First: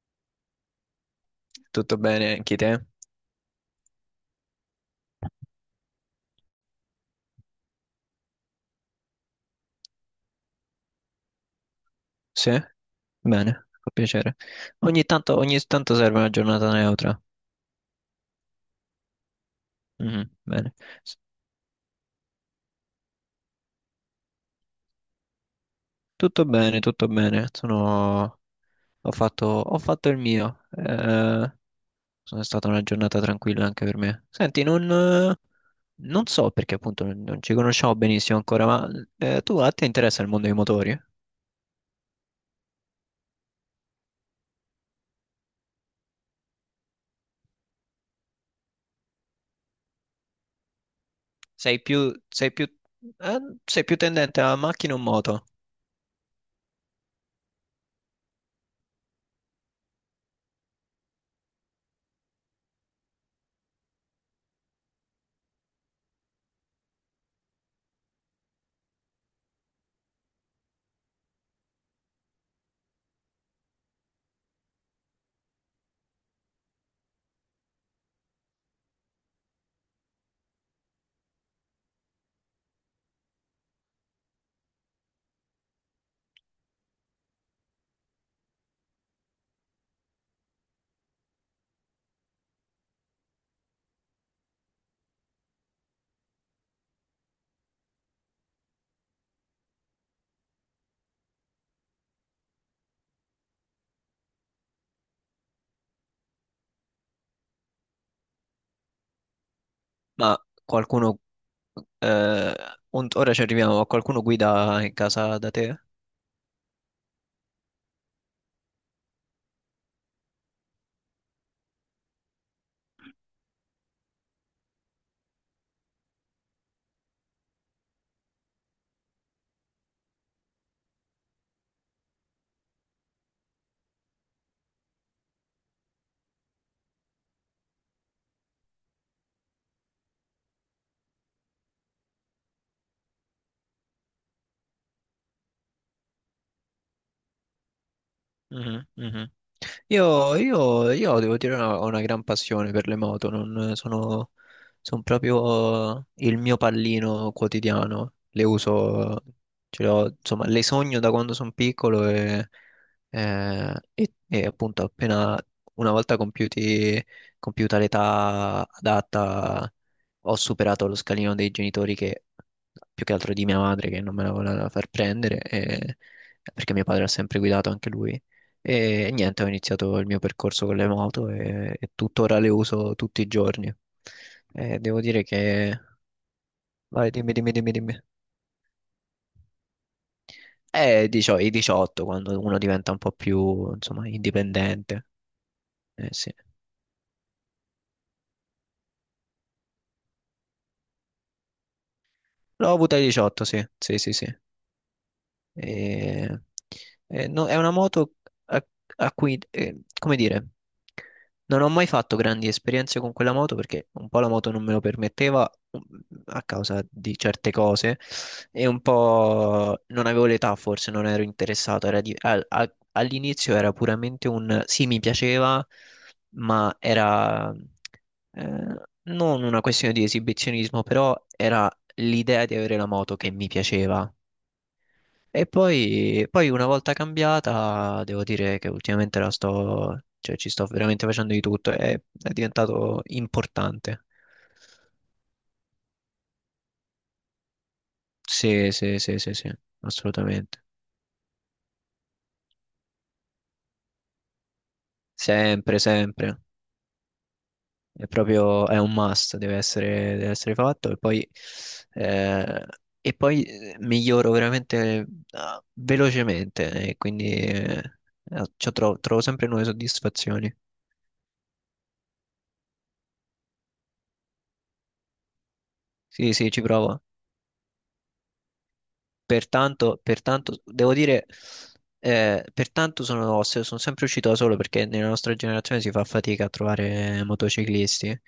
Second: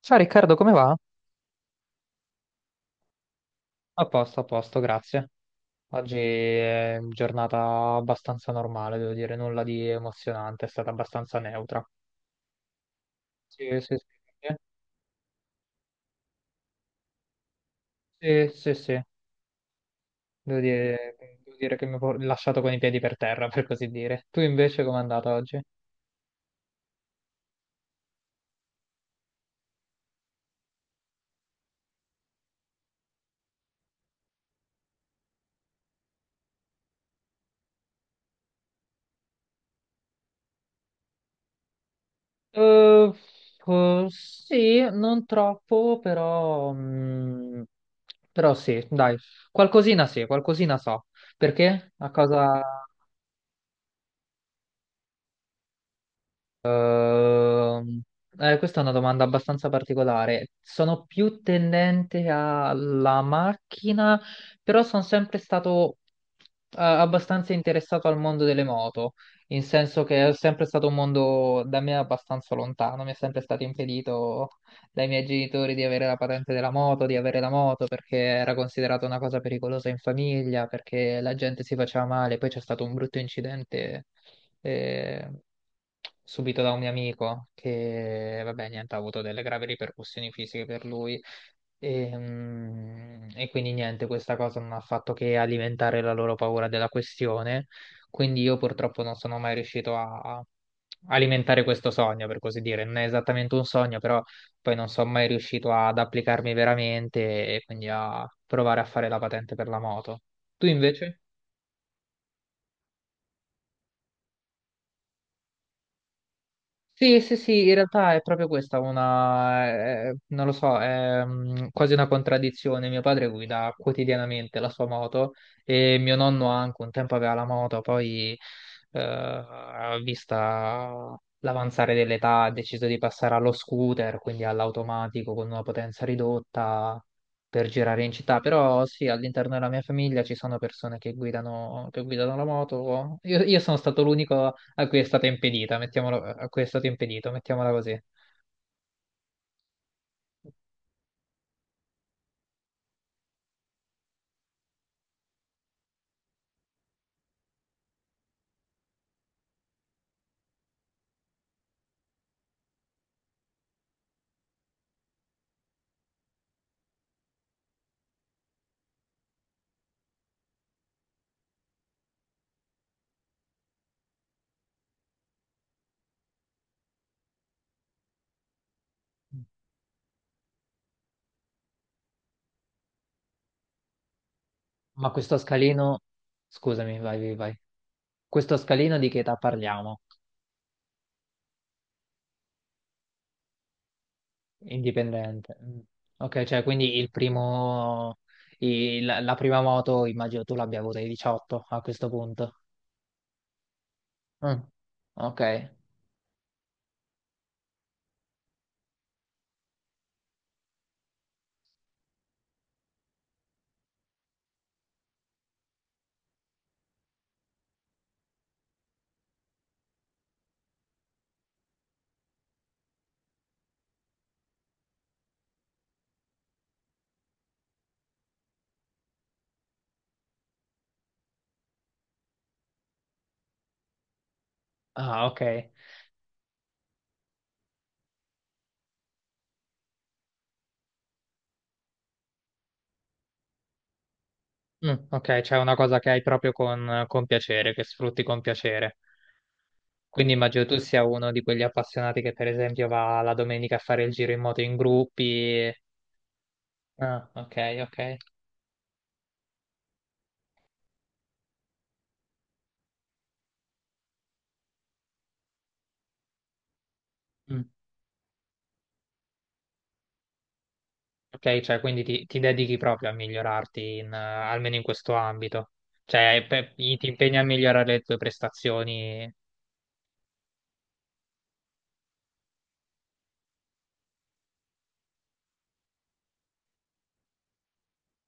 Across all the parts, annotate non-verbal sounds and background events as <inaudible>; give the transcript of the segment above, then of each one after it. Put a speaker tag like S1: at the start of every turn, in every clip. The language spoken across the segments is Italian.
S1: Ciao Riccardo, come va?
S2: Tutto bene anche te?
S1: A posto, grazie. Oggi è giornata abbastanza normale, devo dire, nulla di emozionante, è stata abbastanza neutra.
S2: Sì? Bene,
S1: Sì,
S2: fa
S1: sì,
S2: piacere.
S1: sì,
S2: Ogni tanto serve una giornata neutra.
S1: sì, sì, sì.
S2: Mhm,
S1: Devo
S2: bene.
S1: dire,
S2: S-
S1: Devo dire che mi ho lasciato con i piedi per terra, per così dire. Tu invece com'è andata oggi?
S2: Tutto bene, tutto bene. Sono... Ho fatto il mio. Sono stata una giornata tranquilla anche per me. Senti, non, eh, non so perché appunto non ci conosciamo benissimo ancora, ma tu a te interessa il mondo dei motori?
S1: Eh, sì, non troppo, però, però sì, dai, qualcosina sì, qualcosina so.
S2: Sei
S1: Perché? A
S2: più, sei
S1: cosa?
S2: più, eh, sei più tendente a macchina o moto?
S1: Ehm, Questa è una domanda abbastanza particolare. Sono più tendente alla macchina, però sono sempre stato abbastanza interessato al mondo delle moto, in senso che è sempre stato un mondo da me abbastanza lontano, mi è sempre stato impedito dai miei genitori di avere la patente della moto, di avere la moto perché era considerata una cosa pericolosa in famiglia, perché la gente si faceva male, poi c'è stato un brutto incidente eh, subito da un mio amico che, vabbè, niente, ha avuto delle gravi ripercussioni fisiche per lui. E, e quindi niente, questa cosa non ha fatto che alimentare la loro paura della questione. Quindi io purtroppo non sono mai riuscito a alimentare questo sogno, per così dire. Non è esattamente un sogno, però poi non sono mai riuscito ad applicarmi veramente e quindi a provare a fare la patente per la moto.
S2: Ma
S1: Tu
S2: qualcuno
S1: invece?
S2: Eh, un- ora ci arriviamo, ma qualcuno guida in casa da te?
S1: Sì, sì, sì, in realtà è proprio questa una, non lo so, è quasi una contraddizione. Mio padre guida quotidianamente la sua moto e mio nonno anche un tempo aveva la moto, poi vista l'avanzare dell'età ha deciso di passare allo scooter, quindi all'automatico con una potenza ridotta per girare in città. Però sì, all'interno della mia famiglia ci sono persone che guidano la moto. Io sono stato l'unico a cui è stata impedita, mettiamolo, a cui è stato impedito, mettiamola così.
S2: Mhm, mhm. Io devo dire una- ho una gran passione per le moto, non sono, sono proprio il mio pallino quotidiano, le uso, ce le ho- insomma, le sogno da quando sono piccolo e appunto appena una volta compiuti, compiuta l'età adatta ho superato lo scalino dei genitori che più che altro di mia madre che non me la voleva far prendere e- perché mio padre ha sempre guidato anche lui e niente, ho iniziato il mio percorso con le moto e tuttora le uso tutti i giorni. E devo
S1: Ma
S2: dire
S1: questo
S2: che...
S1: scalino, scusami,
S2: Vai,
S1: vai,
S2: dimmi,
S1: vai,
S2: dimmi,
S1: vai.
S2: dimmi, dimmi.
S1: Questo scalino di che età parliamo?
S2: Dicio- i 18, quando uno diventa un po' più, insomma, indipendente.
S1: Indipendente. Mm.
S2: Eh sì.
S1: Ok, cioè quindi il primo, la prima moto immagino tu l'abbia avuta ai 18 a questo punto.
S2: L'ho avuta ai 18, sì, sì, sì, sì.
S1: Mm. Ok.
S2: E- e no- è una moto a, a cui, come dire, non ho mai fatto grandi esperienze con quella moto perché un po' la moto non me lo permetteva mm, a causa di certe cose e un po' non avevo l'età, forse non ero interessato. Era di- al- a- all'inizio era puramente un sì, mi piaceva, ma era non una questione di esibizionismo, però era l'idea di avere la moto che mi piaceva.
S1: Ah, ok.
S2: E poi una volta cambiata, devo dire che ultimamente la sto, cioè, ci sto veramente facendo di tutto, è diventato importante.
S1: Mm, ok, c'è una cosa che hai proprio con piacere, che sfrutti con
S2: Sì,
S1: piacere.
S2: sì, sì, sì, sì,
S1: Quindi immagino
S2: assolutamente.
S1: tu sia uno di quegli appassionati che per esempio va la domenica a fare il giro in moto in gruppi.
S2: Sempre, sempre.
S1: Ah, ok, ok.
S2: È proprio, è un must, deve essere fatto e eh, poi miglioro veramente ah, velocemente e quindi
S1: Mm.
S2: cioè, tro- trovo sempre nuove soddisfazioni.
S1: Ok, cioè quindi ti dedichi proprio a migliorarti in, almeno in questo ambito.
S2: Sì,
S1: Cioè,
S2: sì, ci provo.
S1: ti impegni a migliorare le tue prestazioni
S2: Pertanto, devo dire, pertanto sono, se- sono sempre uscito da solo perché nella nostra generazione si fa fatica a trovare motociclisti.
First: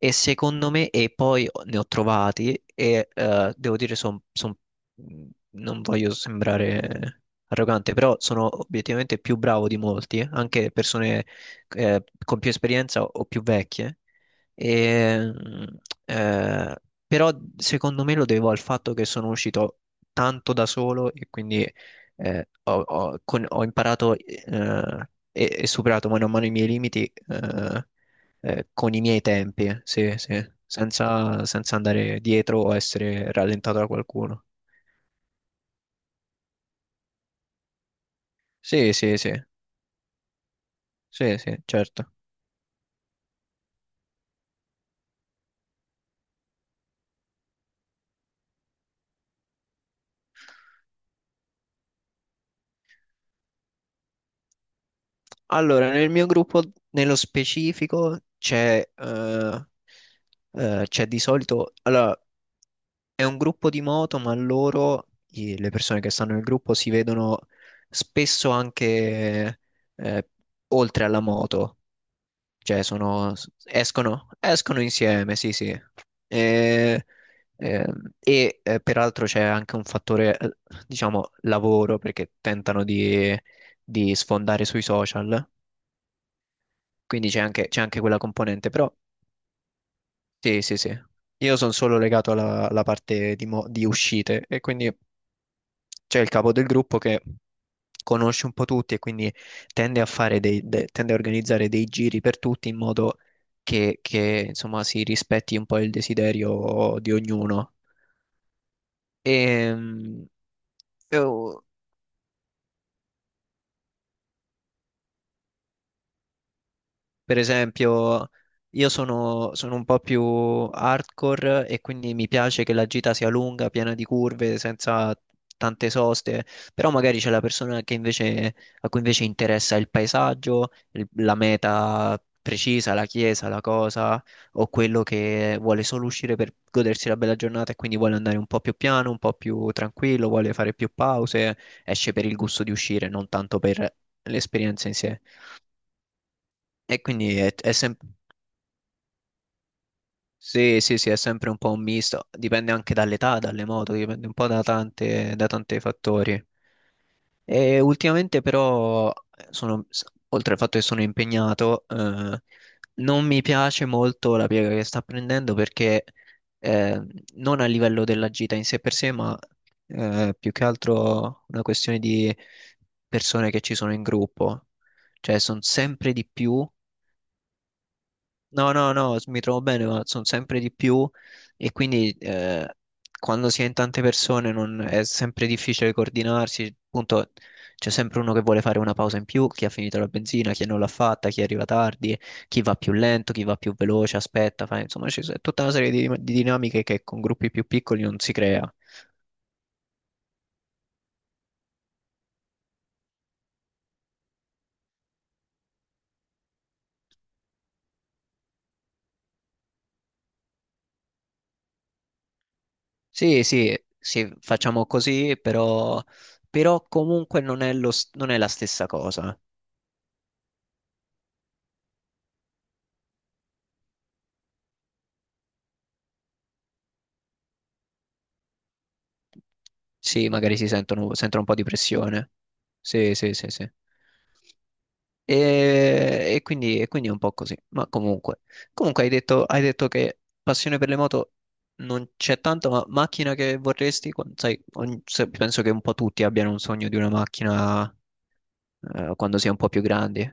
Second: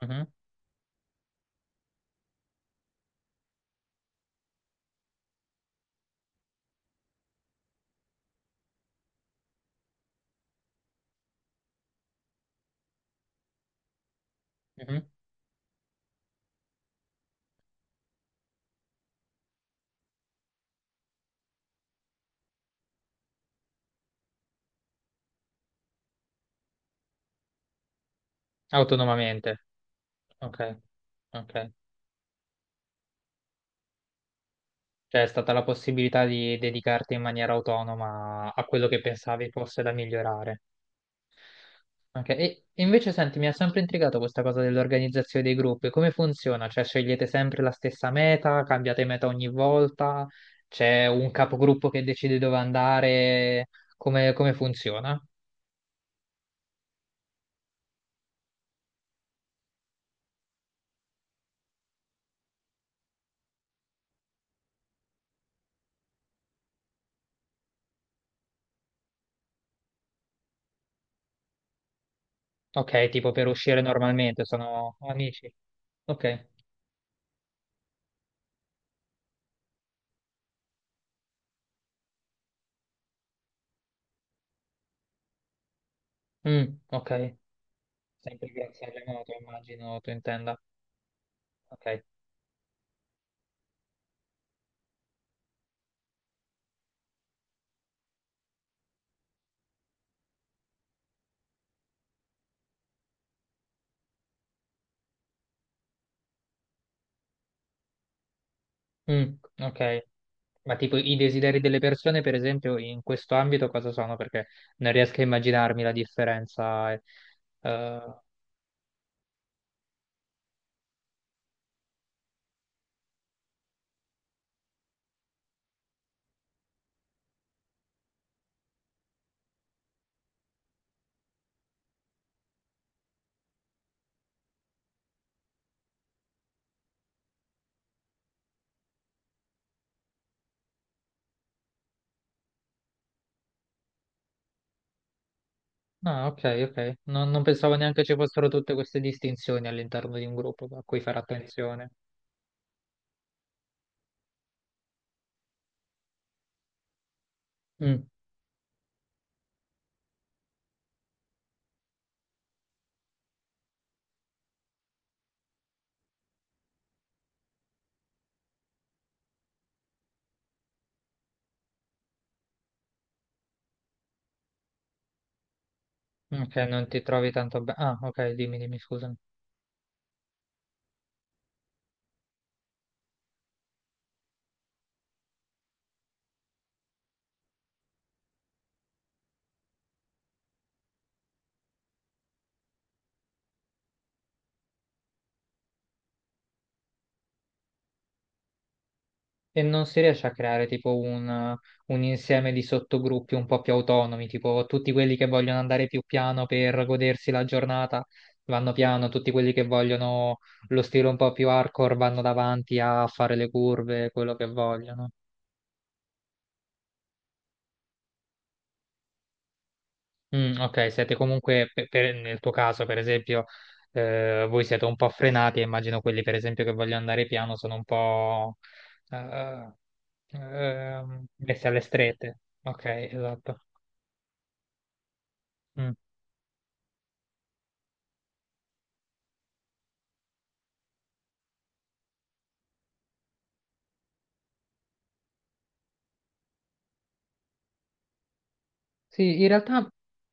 S2: E
S1: mhm,
S2: secondo me, e poi ne ho trovati, e devo dire, son- son- mhmm, non voglio sembrare arrogante, però sono obiettivamente più bravo di molti, anche persone con più esperienza o più vecchie.
S1: mhm,
S2: E, mh, eh, Però secondo me lo devo al fatto che sono uscito tanto da solo e quindi ho imparato e superato mano a mano i miei limiti con i miei
S1: autonomamente.
S2: tempi, sì, sì,
S1: Ok,
S2: senza,
S1: ok.
S2: senza andare dietro o essere rallentato da qualcuno.
S1: Cioè, è stata la possibilità di dedicarti in maniera autonoma a quello
S2: Sì,
S1: che
S2: sì, sì,
S1: pensavi fosse da migliorare.
S2: sì, sì, certo.
S1: Ok, e invece senti, mi ha sempre intrigato questa cosa dell'organizzazione dei gruppi. Come funziona? Cioè, scegliete sempre la stessa meta, cambiate meta ogni volta, c'è un capogruppo che decide dove andare, come, come funziona?
S2: Allora, nel mio gruppo, nello specifico, c'è di solito. Allora, è un gruppo di moto, ma loro, i- le persone che stanno nel gruppo, si vedono spesso anche eh, oltre alla moto, cioè
S1: Ok, tipo
S2: sono,
S1: per uscire
S2: escono,
S1: normalmente,
S2: escono
S1: sono
S2: insieme,
S1: amici.
S2: sì, sì.
S1: Ok.
S2: E, Peraltro c'è anche un fattore, diciamo, lavoro, perché tentano di sfondare sui social,
S1: Mm, ok.
S2: quindi c'è anche quella
S1: Sempre
S2: componente,
S1: grazie
S2: però
S1: al remoto, immagino tu intenda.
S2: sì, sì, sì. Io sono
S1: Ok.
S2: solo legato alla, alla parte di, mo- di uscite e quindi... c'è il capo del gruppo che conosce un po' tutti e quindi tende a fare dei, de- tende a organizzare dei giri per tutti in modo che, insomma si rispetti un po' il desiderio di ognuno.
S1: Mm,
S2: E,
S1: ok. Ma tipo i desideri delle persone, per esempio, in questo ambito cosa sono? Perché non riesco a immaginarmi la differenza. Eh.
S2: per
S1: Eh,
S2: esempio, io sono, sono un po' più hardcore e quindi mi piace che la gita sia lunga, piena di curve, senza tante soste, però magari c'è la persona che invece, a cui invece interessa il paesaggio, il- la meta precisa, la chiesa, la cosa, o quello che vuole solo uscire per godersi la bella giornata e quindi vuole andare un po' più piano, un po' più tranquillo, vuole fare più pause, esce per il gusto di uscire, non tanto per l'esperienza in sé.
S1: ah, ok, ok.
S2: E
S1: Non,
S2: quindi
S1: non
S2: è
S1: pensavo neanche
S2: sempre.
S1: ci fossero tutte queste distinzioni all'interno di un gruppo
S2: Sì,
S1: a cui
S2: sì, sì, è
S1: fare
S2: sempre un po' un
S1: attenzione.
S2: misto, dipende anche dall'età, dalle moto, dipende un po' da tante, da tanti fattori. E
S1: Mm,
S2: ultimamente però, sono, s- oltre al fatto che sono impegnato, non mi piace molto la piega che sta prendendo perché eh, non a livello della gita in sé per sé, ma più che altro una questione di persone che ci sono in gruppo, cioè sono sempre di
S1: ok,
S2: più.
S1: non ti trovi tanto bene. Ah, ok, dimmi,
S2: No,
S1: dimmi,
S2: no,
S1: scusa.
S2: no, s- mi trovo bene, ma sono sempre di più e quindi quando si è in tante persone non- è sempre difficile coordinarsi, appunto c'è sempre uno che vuole fare una pausa in più, chi ha finito la benzina, chi non l'ha fatta, chi arriva tardi, chi va più lento, chi va più veloce, aspetta, fa- insomma c'è s- tutta una serie di dinamiche che con gruppi più piccoli non si crea.
S1: E non si riesce a creare tipo un insieme di sottogruppi un po' più autonomi, tipo tutti quelli che vogliono andare più piano per godersi la giornata vanno piano, tutti quelli che vogliono lo stile un po' più hardcore vanno davanti a fare
S2: Sì,
S1: le
S2: sì,
S1: curve,
S2: sì,
S1: quello che
S2: facciamo
S1: vogliono.
S2: così, però, però comunque non è lo s- non è la stessa cosa.
S1: Mm, ok, siete comunque, nel tuo caso per esempio, voi siete un po' frenati, e immagino quelli per esempio che vogliono andare piano sono un po' eh,
S2: Sì, magari si sentono, sentono un po' di
S1: messi alle
S2: pressione.
S1: strette. Ok,
S2: Sì, sì, sì,
S1: esatto.
S2: sì.
S1: Mm.
S2: E quindi è un po' così. Ma comunque, comunque hai detto che passione per le moto non c'è tanto, ma macchina che vorresti? Quan- Sai, ogni- se- penso che un po' tutti abbiano un sogno di una macchina quando
S1: Sì,
S2: si
S1: in
S2: è un po' più
S1: realtà,
S2: grandi.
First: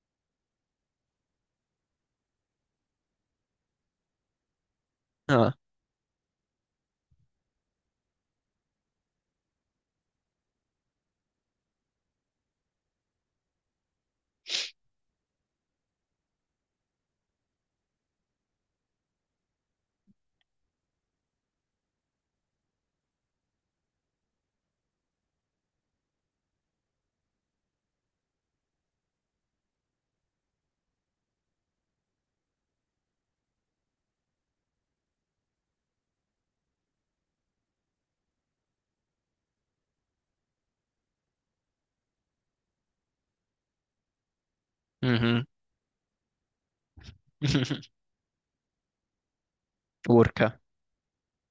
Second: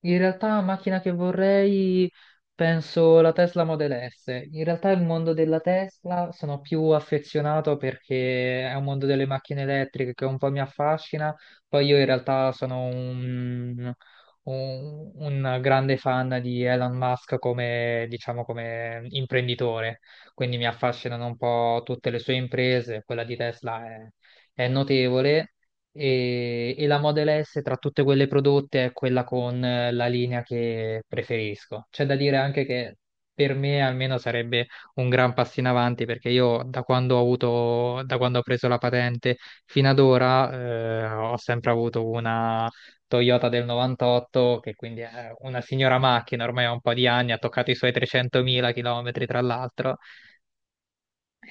S1: in realtà la macchina che vorrei penso la Tesla Model S. In realtà il mondo
S2: Ah,
S1: della Tesla sono più affezionato perché è un mondo delle macchine elettriche che un po' mi affascina. Poi io in realtà sono un grande fan di Elon Musk come, diciamo, come imprenditore, quindi mi affascinano un po' tutte le sue imprese, quella di Tesla è notevole e la Model S tra tutte quelle prodotte è quella con la linea che preferisco. C'è da dire anche che per me almeno sarebbe un gran passo in avanti perché io da quando ho preso la patente fino ad ora ho sempre avuto una Toyota del 98 che quindi è
S2: mhm.
S1: una signora macchina, ormai ha un po' di anni, ha toccato i suoi
S2: <laughs>
S1: 300.000 km tra l'altro
S2: Urca,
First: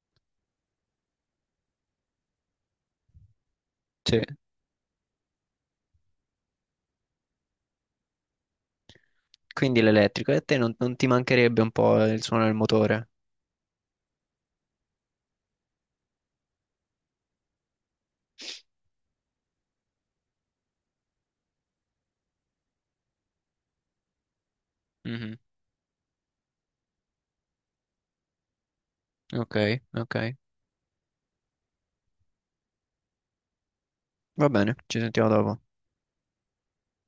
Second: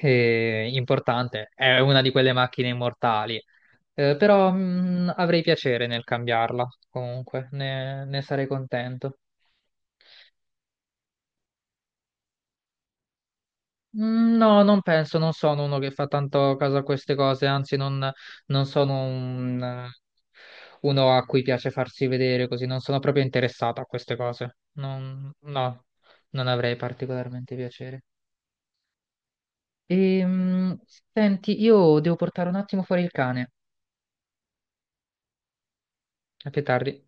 S1: importante, è una di quelle macchine immortali. Eh,
S2: sì.
S1: però mh, avrei piacere nel cambiarla, comunque, ne sarei contento.
S2: Quindi l'elettrico. E a te non, non ti mancherebbe un po' il suono del motore?
S1: Mm, no, non penso, non sono uno che fa tanto caso a queste cose, anzi non sono uno a cui piace farsi vedere così, non sono proprio interessato a queste cose.
S2: Mhm.
S1: No, non avrei particolarmente piacere.
S2: Ok, ok.
S1: E, senti, io devo portare un attimo fuori il cane,
S2: Va bene, ci sentiamo dopo.
S1: a più tardi.